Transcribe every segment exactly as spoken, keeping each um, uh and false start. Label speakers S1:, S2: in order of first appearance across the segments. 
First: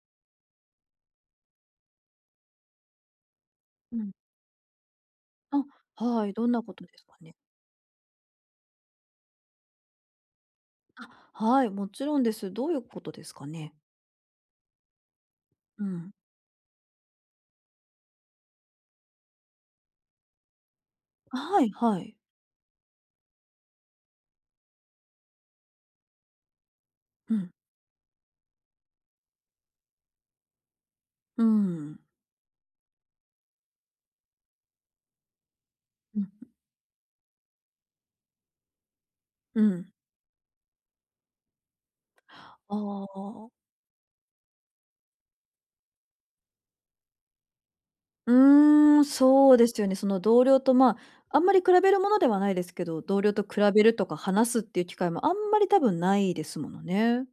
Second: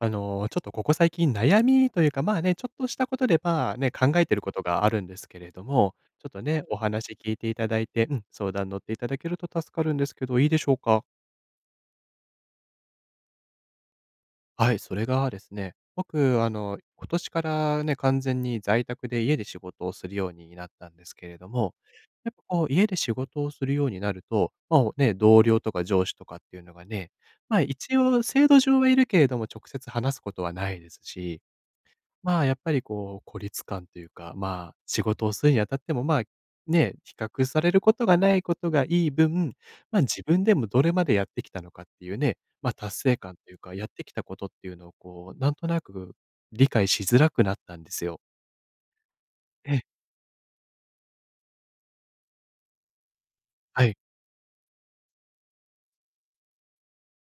S1: あの、ちょっとここ最近悩みというか、まあね、ちょっとしたことで、まあね、
S2: う
S1: 考
S2: ん。
S1: えてることがあるんですけれども、
S2: あ、
S1: ち
S2: は
S1: ょっ
S2: い、
S1: と
S2: どんな
S1: ね、
S2: こ
S1: お
S2: とです
S1: 話
S2: か
S1: 聞
S2: ね？
S1: いていただいて、うん、相談乗っていただけると助かるんですけど、いいでしょうか？
S2: あ、はい、もちろんです。どういうことですかね？
S1: はい、それがですね、
S2: うん。
S1: 僕、あの、今年からね、完全に在宅で家で仕事をするようになったんですけ
S2: あ、
S1: れど
S2: はい
S1: も、
S2: はい。
S1: やっぱこう家で仕事をするようになると、まあ、ね、同僚とか上司とかっていうのがね、
S2: うん。
S1: まあ、一応制度上はいるけれども、直接話すことはないですし、
S2: うん。
S1: まあ、やっぱりこう、孤立感というか、まあ、仕事をするにあたっても、ま
S2: う
S1: あ、
S2: ん、
S1: ね、比較されることがないことがいい分、
S2: うん。
S1: まあ、自分でもどれまでやってきたのかっていうね、まあ、達
S2: あ
S1: 成感という
S2: あ。
S1: か、やってきたことっていうのをこう、なんとなく理解しづらくなったんですよ。
S2: うーん、そうで
S1: ええ、
S2: すよね。その同僚と、まあ、あんまり比べるものではないですけど、同僚と比べ
S1: はい。
S2: るとか話すっていう機会もあんまり多分ないですものね。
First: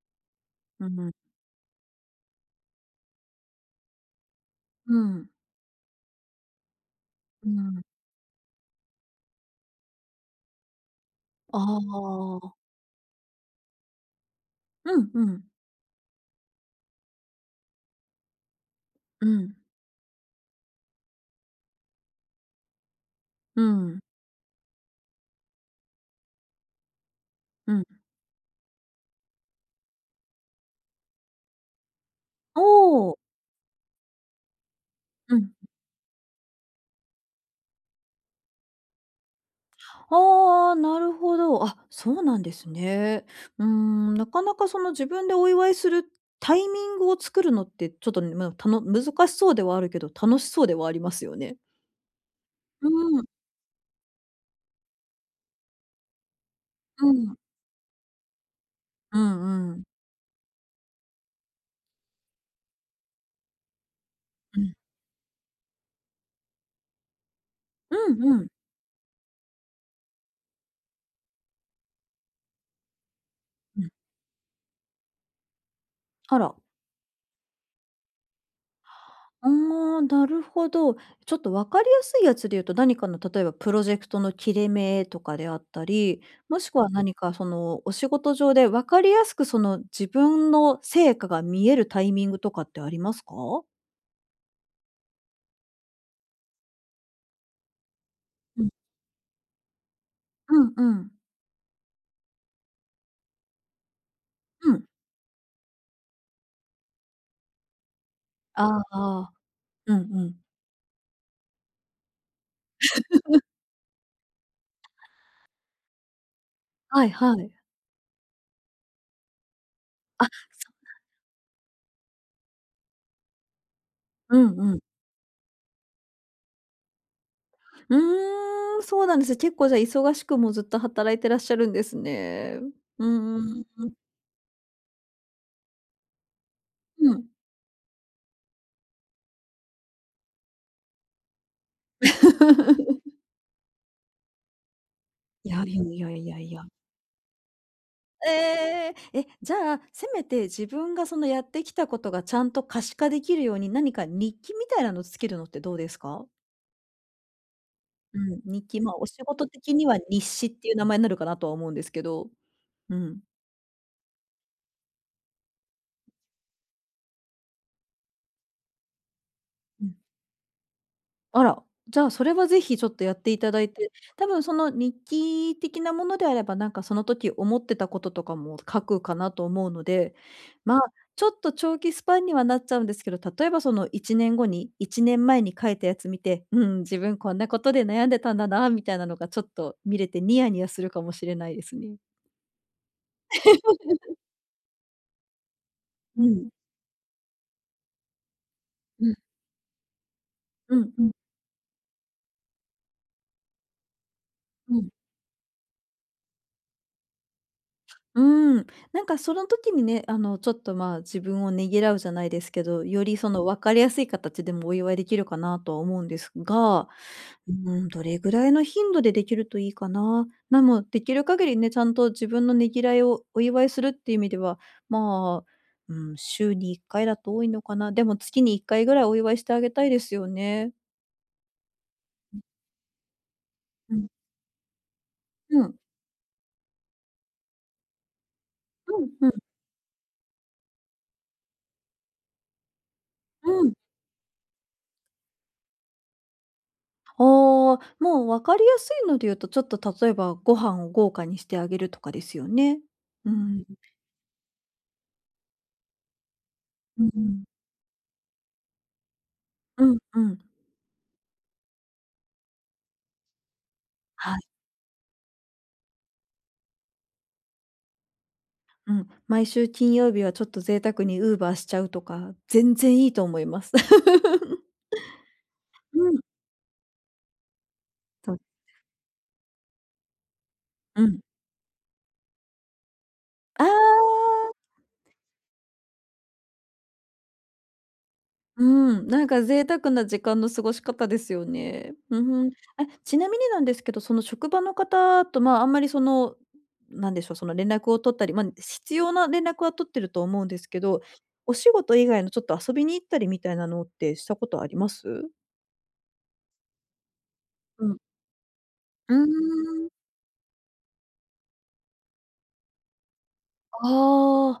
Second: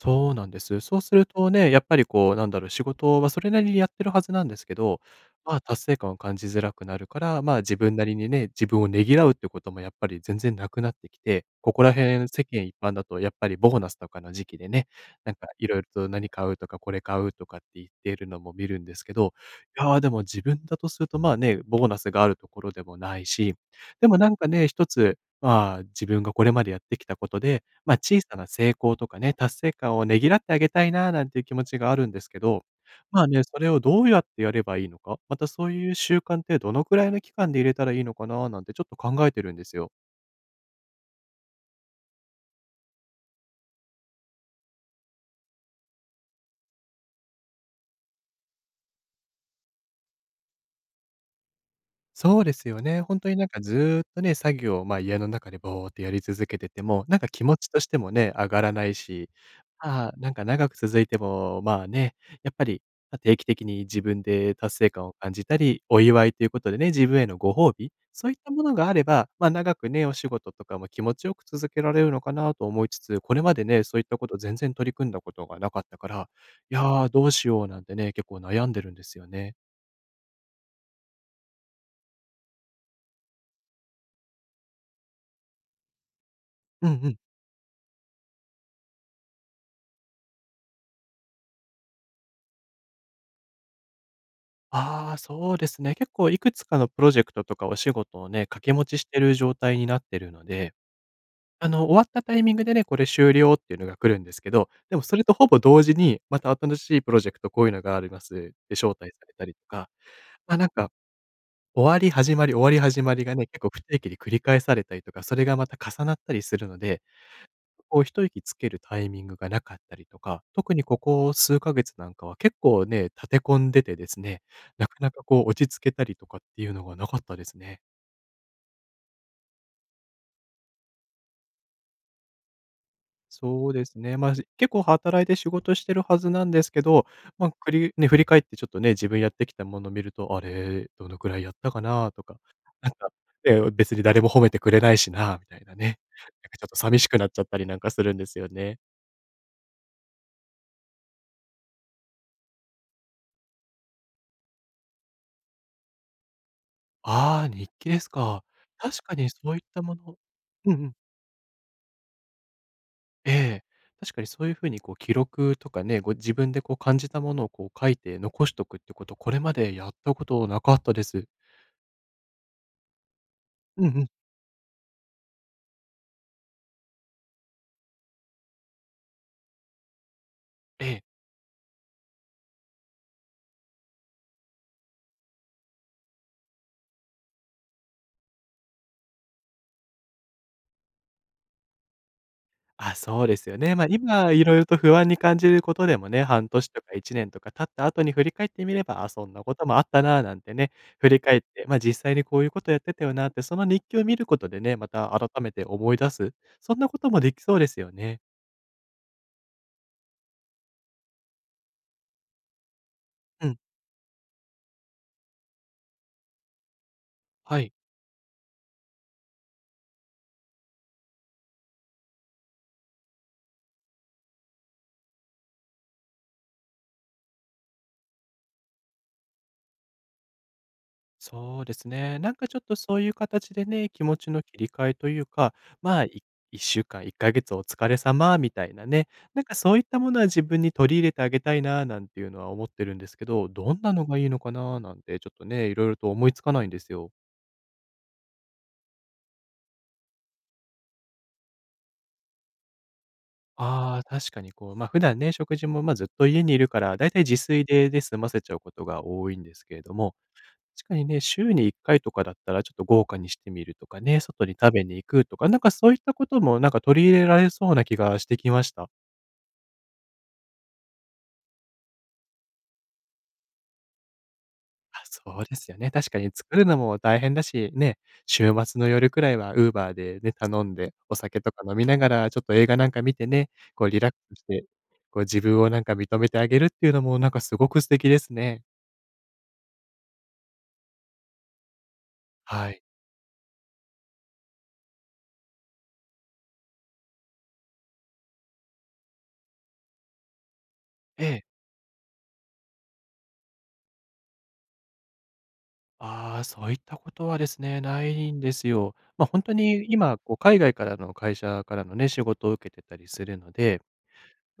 S1: そうなんです。
S2: う
S1: そうす
S2: ん。
S1: るとね、やっぱりこう、なんだろう、仕事はそれなりにやってるはずなんですけ
S2: う
S1: ど、
S2: ん。
S1: まあ、達成感を感じづらくなるから、
S2: う
S1: まあ、自
S2: ん。
S1: 分なりにね、自分をねぎらうってこともやっぱり全然なくなってきて、こ
S2: あ
S1: こら辺世間
S2: あ。
S1: 一般だとやっぱりボーナスとかの時期でね、
S2: うんう
S1: なん
S2: ん。
S1: かいろいろと何買うとかこれ買うとかって言っているのも見るんですけ
S2: う
S1: ど、
S2: ん。
S1: いや、でも自分だとすると、まあね、ボーナスがあるところでもないし、
S2: うん。
S1: でもなんかね、一つ、まあ、自分がこれまでやってきたことで、
S2: うん。
S1: まあ、小さな成功とかね、達成感をねぎらってあげたいななんていう気持ちがあるんですけ
S2: お
S1: ど、
S2: お。
S1: まあね、それをどうやってやればいいのか、
S2: う
S1: また
S2: ん。
S1: そういう習慣ってどのくらいの期間で入れたらいいのかななんてちょっと考えてるんですよ。
S2: ああ、なるほど。あ、そうなんですね。うーん、なかなかその自分でお祝いするタイミングを作るのって、ちょっとね、ま、たの難しそうではあるけど、楽しそうではありますよね。
S1: そうですよ
S2: う
S1: ね。本
S2: ん、
S1: 当になんかずーっとね、作業を、ま、家の中でぼーってやり続けてても、
S2: う
S1: なんか
S2: ん、
S1: 気持ちとしてもね、上がらない
S2: う
S1: し、
S2: んうん。
S1: まあ、なんか長く続いても、まあね、やっぱり、ま、定期的に自分で
S2: うん。
S1: 達成感を感じたり、お祝いということでね、自分へのご褒美、
S2: うん
S1: そうい
S2: う
S1: っ
S2: ん。
S1: たものがあれば、ま、あ長くね、お仕事とかも気持ちよく続けられるのかなと思いつつ、これまで
S2: う
S1: ね、
S2: ん。
S1: そういったこと全然取り組んだことがなかったから、
S2: あら。
S1: いやー、どうしようなんてね、結構悩んでるんですよ
S2: あ
S1: ね。
S2: あ、なるほど。ちょっと分かりやすいやつで言うと、何かの例えばプロジェクトの切れ目とかであったり、もしく
S1: う
S2: は
S1: んう
S2: 何
S1: ん。
S2: かそのお仕事上で分かりやすくその自分の成果が見えるタイミングとかってありますか？
S1: ああ、そうですね。結構いくつかのプロジェクトとかお仕事をね、掛
S2: うん。
S1: け持ちしてる状態になってるの
S2: うん
S1: で、
S2: うん。
S1: あの、終わったタイミングでね、これ終了っていうのが来るんですけど、
S2: うん。
S1: でもそれとほぼ同時に、また新しいプロジェクトこういうのがありますって
S2: あ
S1: 招待さ
S2: あ、
S1: れたりとか、
S2: うんうん。
S1: ま、なんか、終わり始まり、終わり始まりがね、結構不定期で繰り返されたりとか、それがまた重なったりするので、
S2: はいはい。
S1: こう一息つけるタイミングがなかったりと
S2: あ、
S1: か、特にここ数ヶ月なんかは結構ね、立て込んでてです
S2: う
S1: ね、
S2: んうん。
S1: なかなかこう落ち着けたりとかっていうのがなかったですね。
S2: うーん、そうなんですね、結構じゃあ忙しくもうずっと働いてらっしゃるんですね。うんうん。
S1: そうですね。まあ、し結構働いて仕事してるはずなんですけど、
S2: うん。
S1: まあ、くりね、振り返ってちょっとね、自分やってきたものを見ると、あれ、どのくらいやったかなとか、なん か、ね、別に誰も褒めてくれないしな、み
S2: い
S1: たい
S2: や
S1: な
S2: いや
S1: ね。
S2: いやいや
S1: なん
S2: い
S1: か
S2: や。
S1: ちょっと寂しくなっちゃったりなんかするんですよね。
S2: ええ。え、じゃあ、せめて自分がそのやってきたことがちゃんと可視化できるように、何か日記みたいなのつけるのってどうですか？
S1: ああ、日記です
S2: うん、
S1: か。
S2: 日記、まあ、
S1: 確
S2: お
S1: か
S2: 仕
S1: にそ
S2: 事
S1: ういっ
S2: 的
S1: た
S2: に
S1: も
S2: は
S1: の、
S2: 日誌って
S1: う
S2: い
S1: んう
S2: う名
S1: ん。
S2: 前になるかなとは思うんですけど。うん。
S1: ええ。確かにそういうふうにこう記録とかね、ご自分でこう感じたものをこう書いて残しとくってこと、これまで
S2: う
S1: やっ
S2: ん。
S1: たことなかったです。
S2: あら、じゃあ、それはぜひちょっとやっていただい
S1: うんう
S2: て、
S1: ん。
S2: 多分その日記的なものであれば、なんかその時思ってたこととかも書くかなと思うので、まあ、
S1: ええ。
S2: ちょっと長期スパンにはなっちゃうんですけど、例えばそのいちねんごに、いちねんまえに書いたやつ見て、うん、自分こんなことで悩んでたんだな、みたいなのがちょっと見れてニヤニヤするかもしれないですね。
S1: あ、そうですよね。ま、今いろいろと不安に感じることでもね、
S2: う
S1: 半
S2: う
S1: 年とかいちねんとか経った後に振り返ってみれば、あ、
S2: ん、う
S1: そんなこともあったななんてね、
S2: ん、う
S1: 振
S2: ん
S1: り返って、ま、実際にこういうことやってたよなって、その日記を見ることでね、
S2: う
S1: ま
S2: ん。
S1: た改めて思い出す、そんなこともできそうですよね。
S2: うーん、なんかその時にね、あの、ちょっと、まあ、自分をねぎらうじゃないですけど、よりその
S1: うん、
S2: 分かりやすい形でもお祝いできるかなとは思うんですが、
S1: は
S2: う
S1: い。
S2: ん、どれぐらいの頻度でできるといいかな。なもできる限りね、ちゃんと自分のねぎらいをお祝いするっていう意味では、まあ、うん、週にいっかいだと多いのかな。でも月にいっかいぐらいお祝いしてあげたいですよね。
S1: そうですね。なんかちょっとそういう形でね、
S2: う
S1: 気
S2: ん、
S1: 持ちの切り替えというか、
S2: うん、
S1: まあ、いいっしゅうかん、いっかげつお疲れ様みたいな
S2: うん、
S1: ね、
S2: う
S1: なんかそういったものは自分に取り入れてあげたいななんていうのは思ってるんですけど、
S2: ん、うん。
S1: どんなのがいいのかななんてちょっとね、いろいろと思いつかないんですよ。
S2: ああ、もう分かりやすいので言うと、ちょっと例えばご飯を豪華にしてあげるとかですよね。うん。
S1: ああ、確かにこう、ま、普段ね、食事も、ま、ずっと家にいるから、
S2: う
S1: だいたい自
S2: ん。
S1: 炊で、で、済ませちゃうことが多いんですけれ
S2: う
S1: ど
S2: ん
S1: も、
S2: うん。
S1: 確かにね、週にいっかいとかだったら、ちょっと豪華にしてみるとかね、
S2: は
S1: 外
S2: い。
S1: に食べに行くとか、なんかそういったことも、なんか取り入れられそうな気がしてきました。
S2: うん。毎週金曜日はちょっと贅沢にウーバーしちゃうとか、全然いいと思います。
S1: あ、そうですよね。
S2: う
S1: 確か
S2: ん。
S1: に作るのも大変だし、ね、
S2: そう。
S1: 週末の夜くらいはウーバーでね、頼んで、
S2: う
S1: お
S2: ん。
S1: 酒とか飲みながら、ちょっと映画なんか見てね、
S2: あ
S1: こうリラックスし
S2: あ。
S1: て、こう自分をなんか認めてあげるっていうのも、なんかすごく素敵ですね。
S2: うん、なんか贅沢な時間の過ごし方ですよね。うん、
S1: はい。
S2: あ、ちなみになんですけど、その職場の方と、まあ、あんまりその、なんでしょう、その連絡を取ったり、まあ、必要な連絡は取ってると思うんですけど、
S1: ええ。
S2: お仕事以外のちょっと遊びに行ったりみたいなのってしたことあります？
S1: ああ、そういったことはですね、
S2: うん。
S1: ないんですよ。
S2: う
S1: ま
S2: ー
S1: あ、ほんとに
S2: ん、
S1: 今、こう、海外からの会社からのね、仕事を受けてたりするので、
S2: あ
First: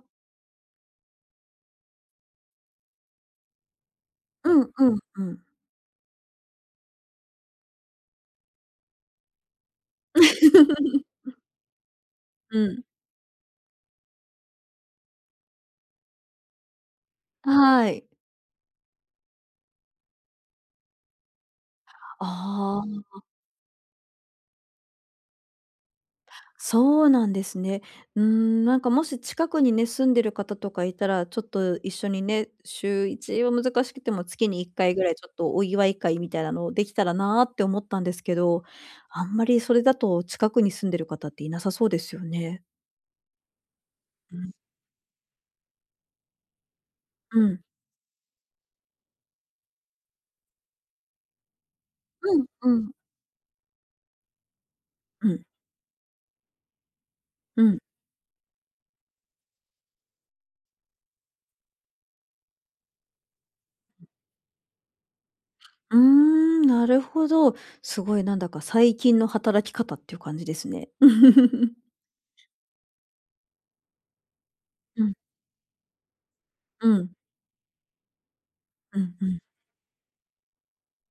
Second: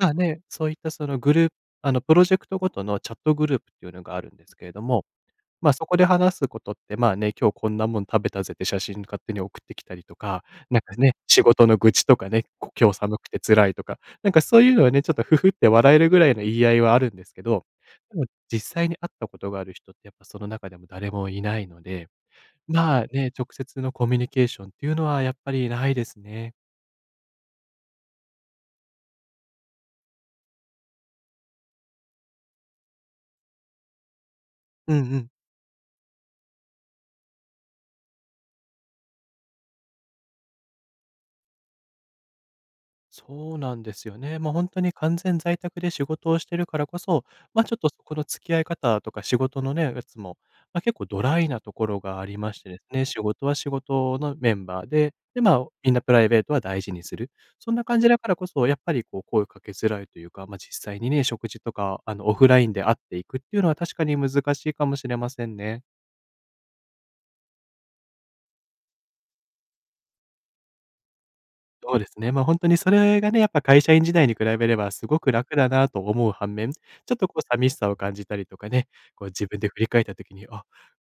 S2: あ、
S1: あね、そういったそのグループ、あの、プロジェクトごとのチャットグループっていうのがあるんで
S2: う
S1: すけ
S2: ん
S1: れど
S2: うん
S1: も、
S2: うん。
S1: まあ、そこで話すことって、まあね、今日こんなもん食べたぜって写真勝手に送ってきたりとか、なんかね、仕事の愚痴とかね、
S2: う
S1: こ
S2: ん。
S1: 今日寒くて辛いとか、なんかそういうのはね、ちょっとフフって笑えるぐらいの言い合いはあるんですけど、
S2: はい。
S1: でも実際に会ったことがある人ってやっぱその中でも誰もいないので、
S2: あ
S1: まあ、
S2: あ。
S1: ね、直接のコミュニケーションっていうのはやっぱりないですね。
S2: そうなんですね。うーん、なんかもし近くにね、住んでる方とかいたら、ちょっと一緒にね、週いちは難しくても月に1
S1: う
S2: 回
S1: ん
S2: ぐらい
S1: う
S2: ちょ
S1: ん。
S2: っとお祝い会みたいなのできたらなーって思ったんですけど、あんまりそれだと近くに住んでる方っていなさそうですよね。
S1: そうなんですよ
S2: う
S1: ね。も
S2: ん。
S1: う本当に完全在宅で仕事をしてるからこそ、
S2: うん。
S1: ま、ちょっとそこの付き合い方とか仕事のね、やつも、まあ、結構ドライなところがあり
S2: うん
S1: ましてで
S2: う
S1: す
S2: ん。
S1: ね、仕事は仕事のメンバーで、
S2: う
S1: で、
S2: ん。
S1: まあ、みんなプライベートは大事にする。
S2: う
S1: そん
S2: ん。
S1: な感じだからこそ、やっぱりこう声かけづらいというか、ま、実際にね、食事とか、あの、オフラインで会っていくっていうのは確かに難しいかもしれませんね。
S2: うーん、なるほど。すごいなんだか最近の働き方っていう感じですね。
S1: そうですね。ま、あ本当にそれがね、やっぱ会社員時代に比べれば
S2: う
S1: す
S2: ん。
S1: ごく楽だなと思う反面、ち
S2: うん。
S1: ょっとこう寂しさを感じたりとかね、
S2: うん
S1: こ
S2: う
S1: う
S2: ん
S1: 自分で振り返った時に、あ、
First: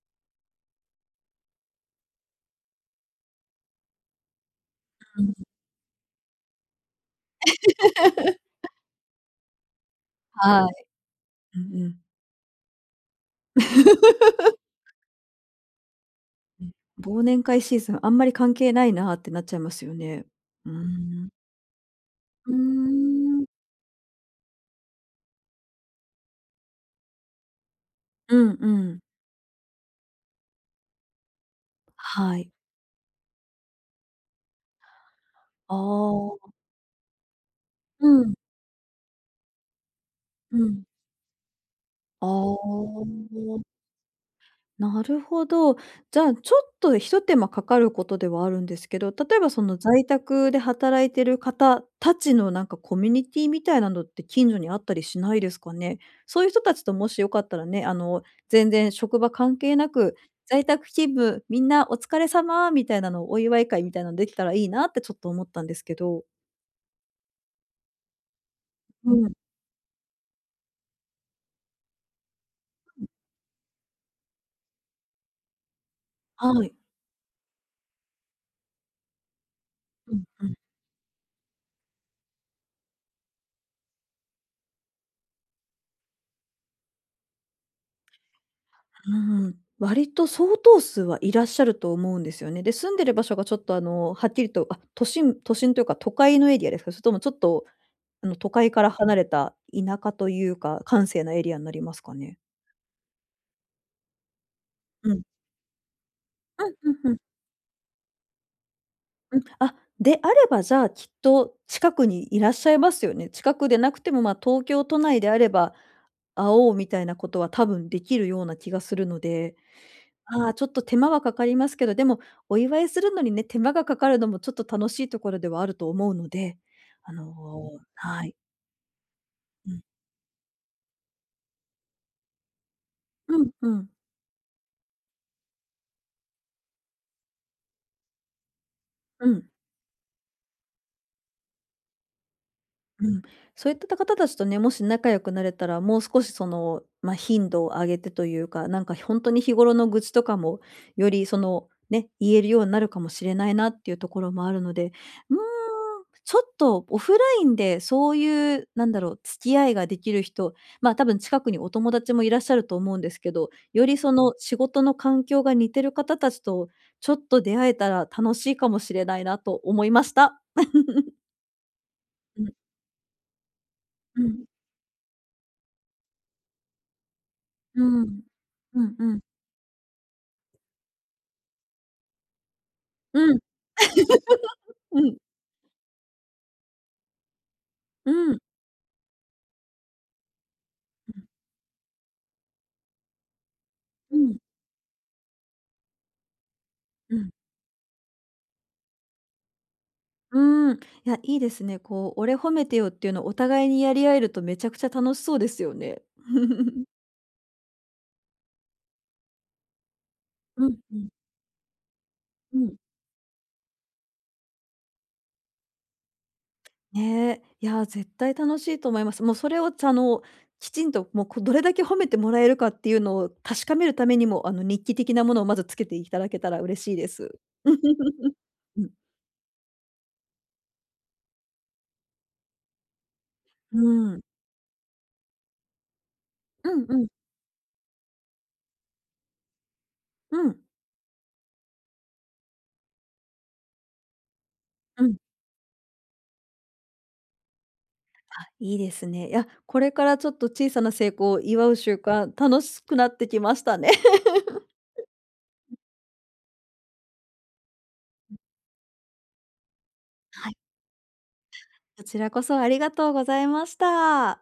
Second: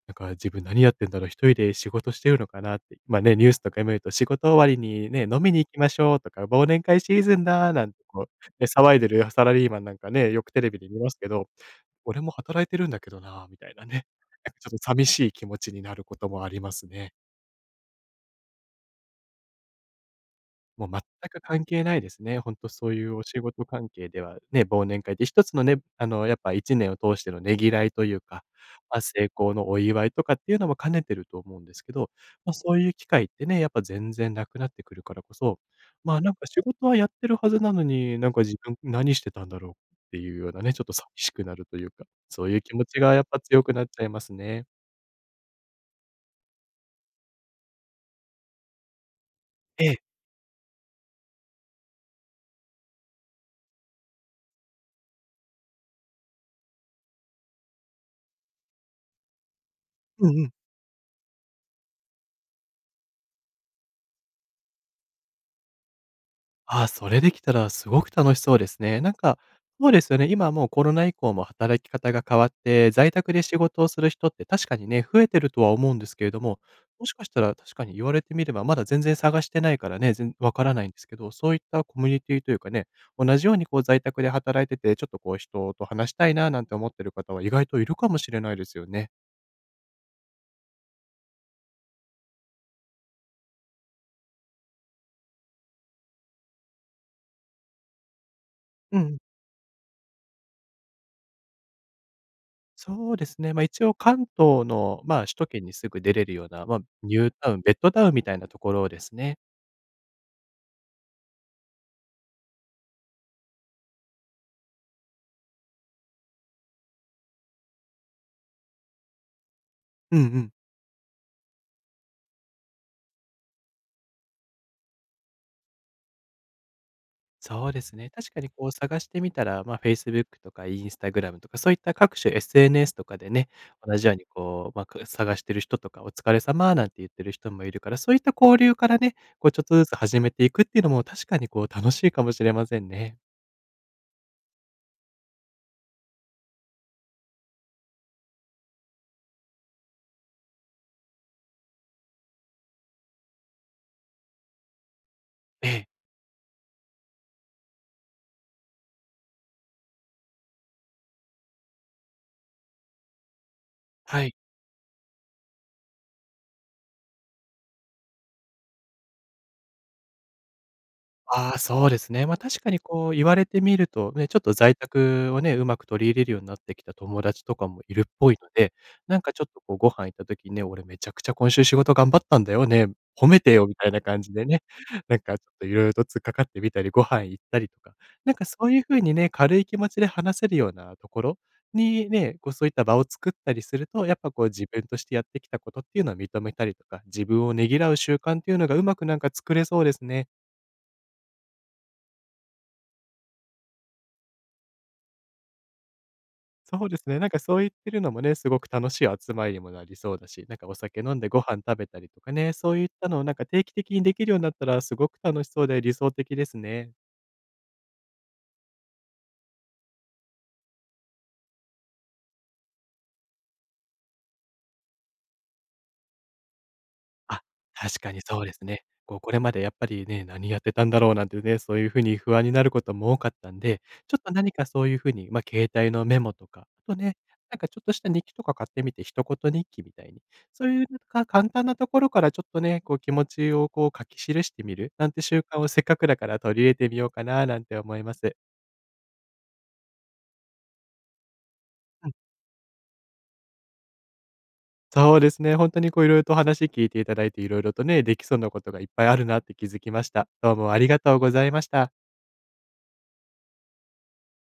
S1: なんか自分何やってんだろう、一人で仕事してるのかなって、まあね、ニュースとか見ると仕事終わりに
S2: う
S1: ね、飲
S2: ん。
S1: みに行きましょうとか、忘年会シーズンだなんてこう、ね、騒いでるサラリーマンなんかね、よくテ
S2: は
S1: レビ
S2: い。
S1: で見ますけど、
S2: うんうん。
S1: 俺も働いてるんだけどなみたいなね、なんかちょっと寂しい気持ちになることもあり
S2: ね、
S1: ますね。
S2: 忘年会シーズン、あんまり関係ないなってなっちゃいますよね。うー
S1: もう全
S2: ん。
S1: く関係ないですね。ほ
S2: う
S1: ん
S2: ー
S1: とそういうお仕
S2: ん。
S1: 事関係ではね、忘年会って一つのね、あの、やっぱいちねんを通してのねぎらいという
S2: う
S1: か、
S2: んう
S1: ま
S2: ん。
S1: あ、成功のお祝いとかっていうのも兼ねてると思うんですけど、
S2: はい。
S1: まあ、そういう機会ってね、やっぱ全然なくなってくるからこそ、
S2: あ
S1: まあ、なんか
S2: あ。
S1: 仕事はやってるはずなの
S2: う
S1: に、なん
S2: ん、
S1: か自分何してたんだろうっていうよう
S2: う
S1: なね、ちょ
S2: ん。
S1: っと寂しくなるというか、
S2: あ
S1: そういう気持ちがやっ
S2: あ。
S1: ぱ強くなっちゃいますね。
S2: なるほど。じゃあ、ちょっとひと手間かかることではあるんですけど、例えばその
S1: ええ。
S2: 在宅で働いてる方たちのなんかコミュニティみたいなのって近所にあったりしないですかね？そういう人たちともしよかったらね、あの、全然職場関係なく、
S1: うんうん。
S2: 在宅勤務みんなお疲れ様みたいなのお祝い会みたいなのできたらいいなってちょっと思ったんですけど。
S1: ああ、それできたらすごく楽しそうですね。なん
S2: うん、
S1: か、そうですよね、今もうコロナ以降も働き方が変わって、在宅で仕事をする人って確かにね、増えてるとは思うんですけれども、
S2: はい。
S1: もしかしたら確かに言われてみれば、まだ全然探してないからね、
S2: うん
S1: 全
S2: う
S1: わ
S2: ん。
S1: からないんですけど、そういったコミュニティというかね、同じようにこう在宅で働いてて、ちょっとこう人と話したいななんて思ってる方は意外といるかもしれないですよね。
S2: うん、割と相当数はいらっしゃると思うんですよね。で、住んでる場所がちょっとあの、はっきりと、あ、都心都心というか都会のエリアですか？それともちょっと、あの、都会から
S1: う
S2: 離
S1: ん。
S2: れた田舎というか、閑静なエリアになりますかね？
S1: そうですね。まあ、一応関東の、
S2: う
S1: まあ、
S2: ん。
S1: 首都圏にすぐ出れるよう
S2: う
S1: な、ま
S2: ん
S1: あ、
S2: うんう
S1: ニ
S2: ん。
S1: ュータウン、ベッドタウンみたいなところですね。
S2: うん。あ、であれば、じゃあ、きっと近くにいらっしゃいますよね。近くでなくても、まあ、東京都内であれば、会おうみたいなことは多分できるような気がするので、
S1: うんう
S2: あ
S1: ん。
S2: あ、ちょっと手間はかかりますけど、でも、お祝いするのにね、手間がかかるのもちょっと楽しいところではあると思うので、あの、
S1: そうですね。
S2: は
S1: 確
S2: い。
S1: かにこう探してみたら、
S2: う
S1: まあ、
S2: ん。
S1: Facebook とか Instagram とか、そういった各種 エスエヌエス とかで
S2: う
S1: ね、
S2: んうん。
S1: 同じようにこう、まあ、く探してる人とか、お疲れ様なんて言ってる人もいるから、そういった交流からね、
S2: うん。
S1: こうちょっとずつ始めていくっていうのも、確かにこう楽しいかもしれません
S2: う
S1: ね。
S2: ん、そういった方たちとね、もし仲良くなれたら、もう少しその、まあ、頻度を上げてというか、なんか本当に日頃の愚痴とかも、よりその、ね、言えるようになるかもしれないなっていうところもあるので、うーん、
S1: ええ、
S2: ちょっとオフラインでそういう、なんだろう、付き合いができる人、ま、あ多分近くにお友達もいらっしゃると思うんですけど、よりそ
S1: は
S2: の
S1: い。
S2: 仕事の環境が似てる方たちとちょっと出会えたら楽しいかもしれないなと思いました。
S1: ああ、そうですね。ま、
S2: うん、
S1: 確かにこう言われてみると、
S2: う
S1: ね、ちょっ
S2: ん。
S1: と在宅をね、うまく取り入れるようになってきた友達とかも
S2: う
S1: いるっ
S2: ん。
S1: ぽいので、
S2: うんう
S1: な
S2: ん。
S1: んかちょっとこうご飯行った時にね、俺めちゃくちゃ今週仕事頑張ったんだよね、褒
S2: うん。
S1: めてよみたいな感じでね、
S2: う
S1: な
S2: ん。
S1: んかちょっと色々と突っかかってみたり、ご飯行ったりとか、
S2: う
S1: なん
S2: ん。
S1: かそういう風にね、軽い気持ちで話せるようなと
S2: う
S1: こ
S2: ん。
S1: ろにね、こうそういった場を作ったりすると、やっ
S2: う
S1: ぱ
S2: ん。
S1: こう自分としてやってきたことっていうのは認めたりとか、
S2: う
S1: 自
S2: ん。
S1: 分をねぎらう習慣っていうのがうまくなんか作れそうですね。
S2: うーん。いや、いいですね。こう、俺褒めてよっていうのをお互いにやり合えるとめちゃくちゃ楽しそうですよね。
S1: そうですね、なんかそう言ってるのもね、すごく楽しい集まりにもなりそうだし、なんか
S2: う
S1: お
S2: んう
S1: 酒
S2: ん。
S1: 飲んでご飯食べたりとかね、
S2: う
S1: そ
S2: ん。
S1: ういったのをなんか定期的にできるようになったらすごく楽しそうで理想的ですね。
S2: ねえ。いや、絶対楽しいと思います。もうそれを、あの、きちんと、もう、こどれだけ褒めてもらえるかっていうのを確かめるためにも、あの、日記的なものをまずつけていただけたら嬉しいです。
S1: あ、確かに そうです
S2: う
S1: ね。
S2: ん。
S1: こう、これまでやっぱりね、何やってたんだろうなんてね、そういう風に不安になることも多かったん
S2: う
S1: で、ちょっ
S2: ん。
S1: と何かそういう風に、まあ、携帯のメモとか、
S2: うん。
S1: あと
S2: うん。
S1: ね、なんかちょっとした日記とか買ってみて、一言日記みたいに、
S2: うん。
S1: そういうなんか簡単なところからちょっとね、こう気持ちをこう書き記してみる
S2: う
S1: なん
S2: ん。
S1: て習慣をせっかくだから取り入れてみようかななんて思います。
S2: あ、いいですね。いや、これからちょっと小さな成功を祝う習
S1: うん、
S2: 慣、楽しくなってきましたね。
S1: そうですね、本当にこう色々と話聞いていただいて、色々とね、できそうなことがいっぱいあるなって気づきました。
S2: は
S1: どう
S2: い、
S1: もありがとうございました。
S2: こちらこそありがとうございました。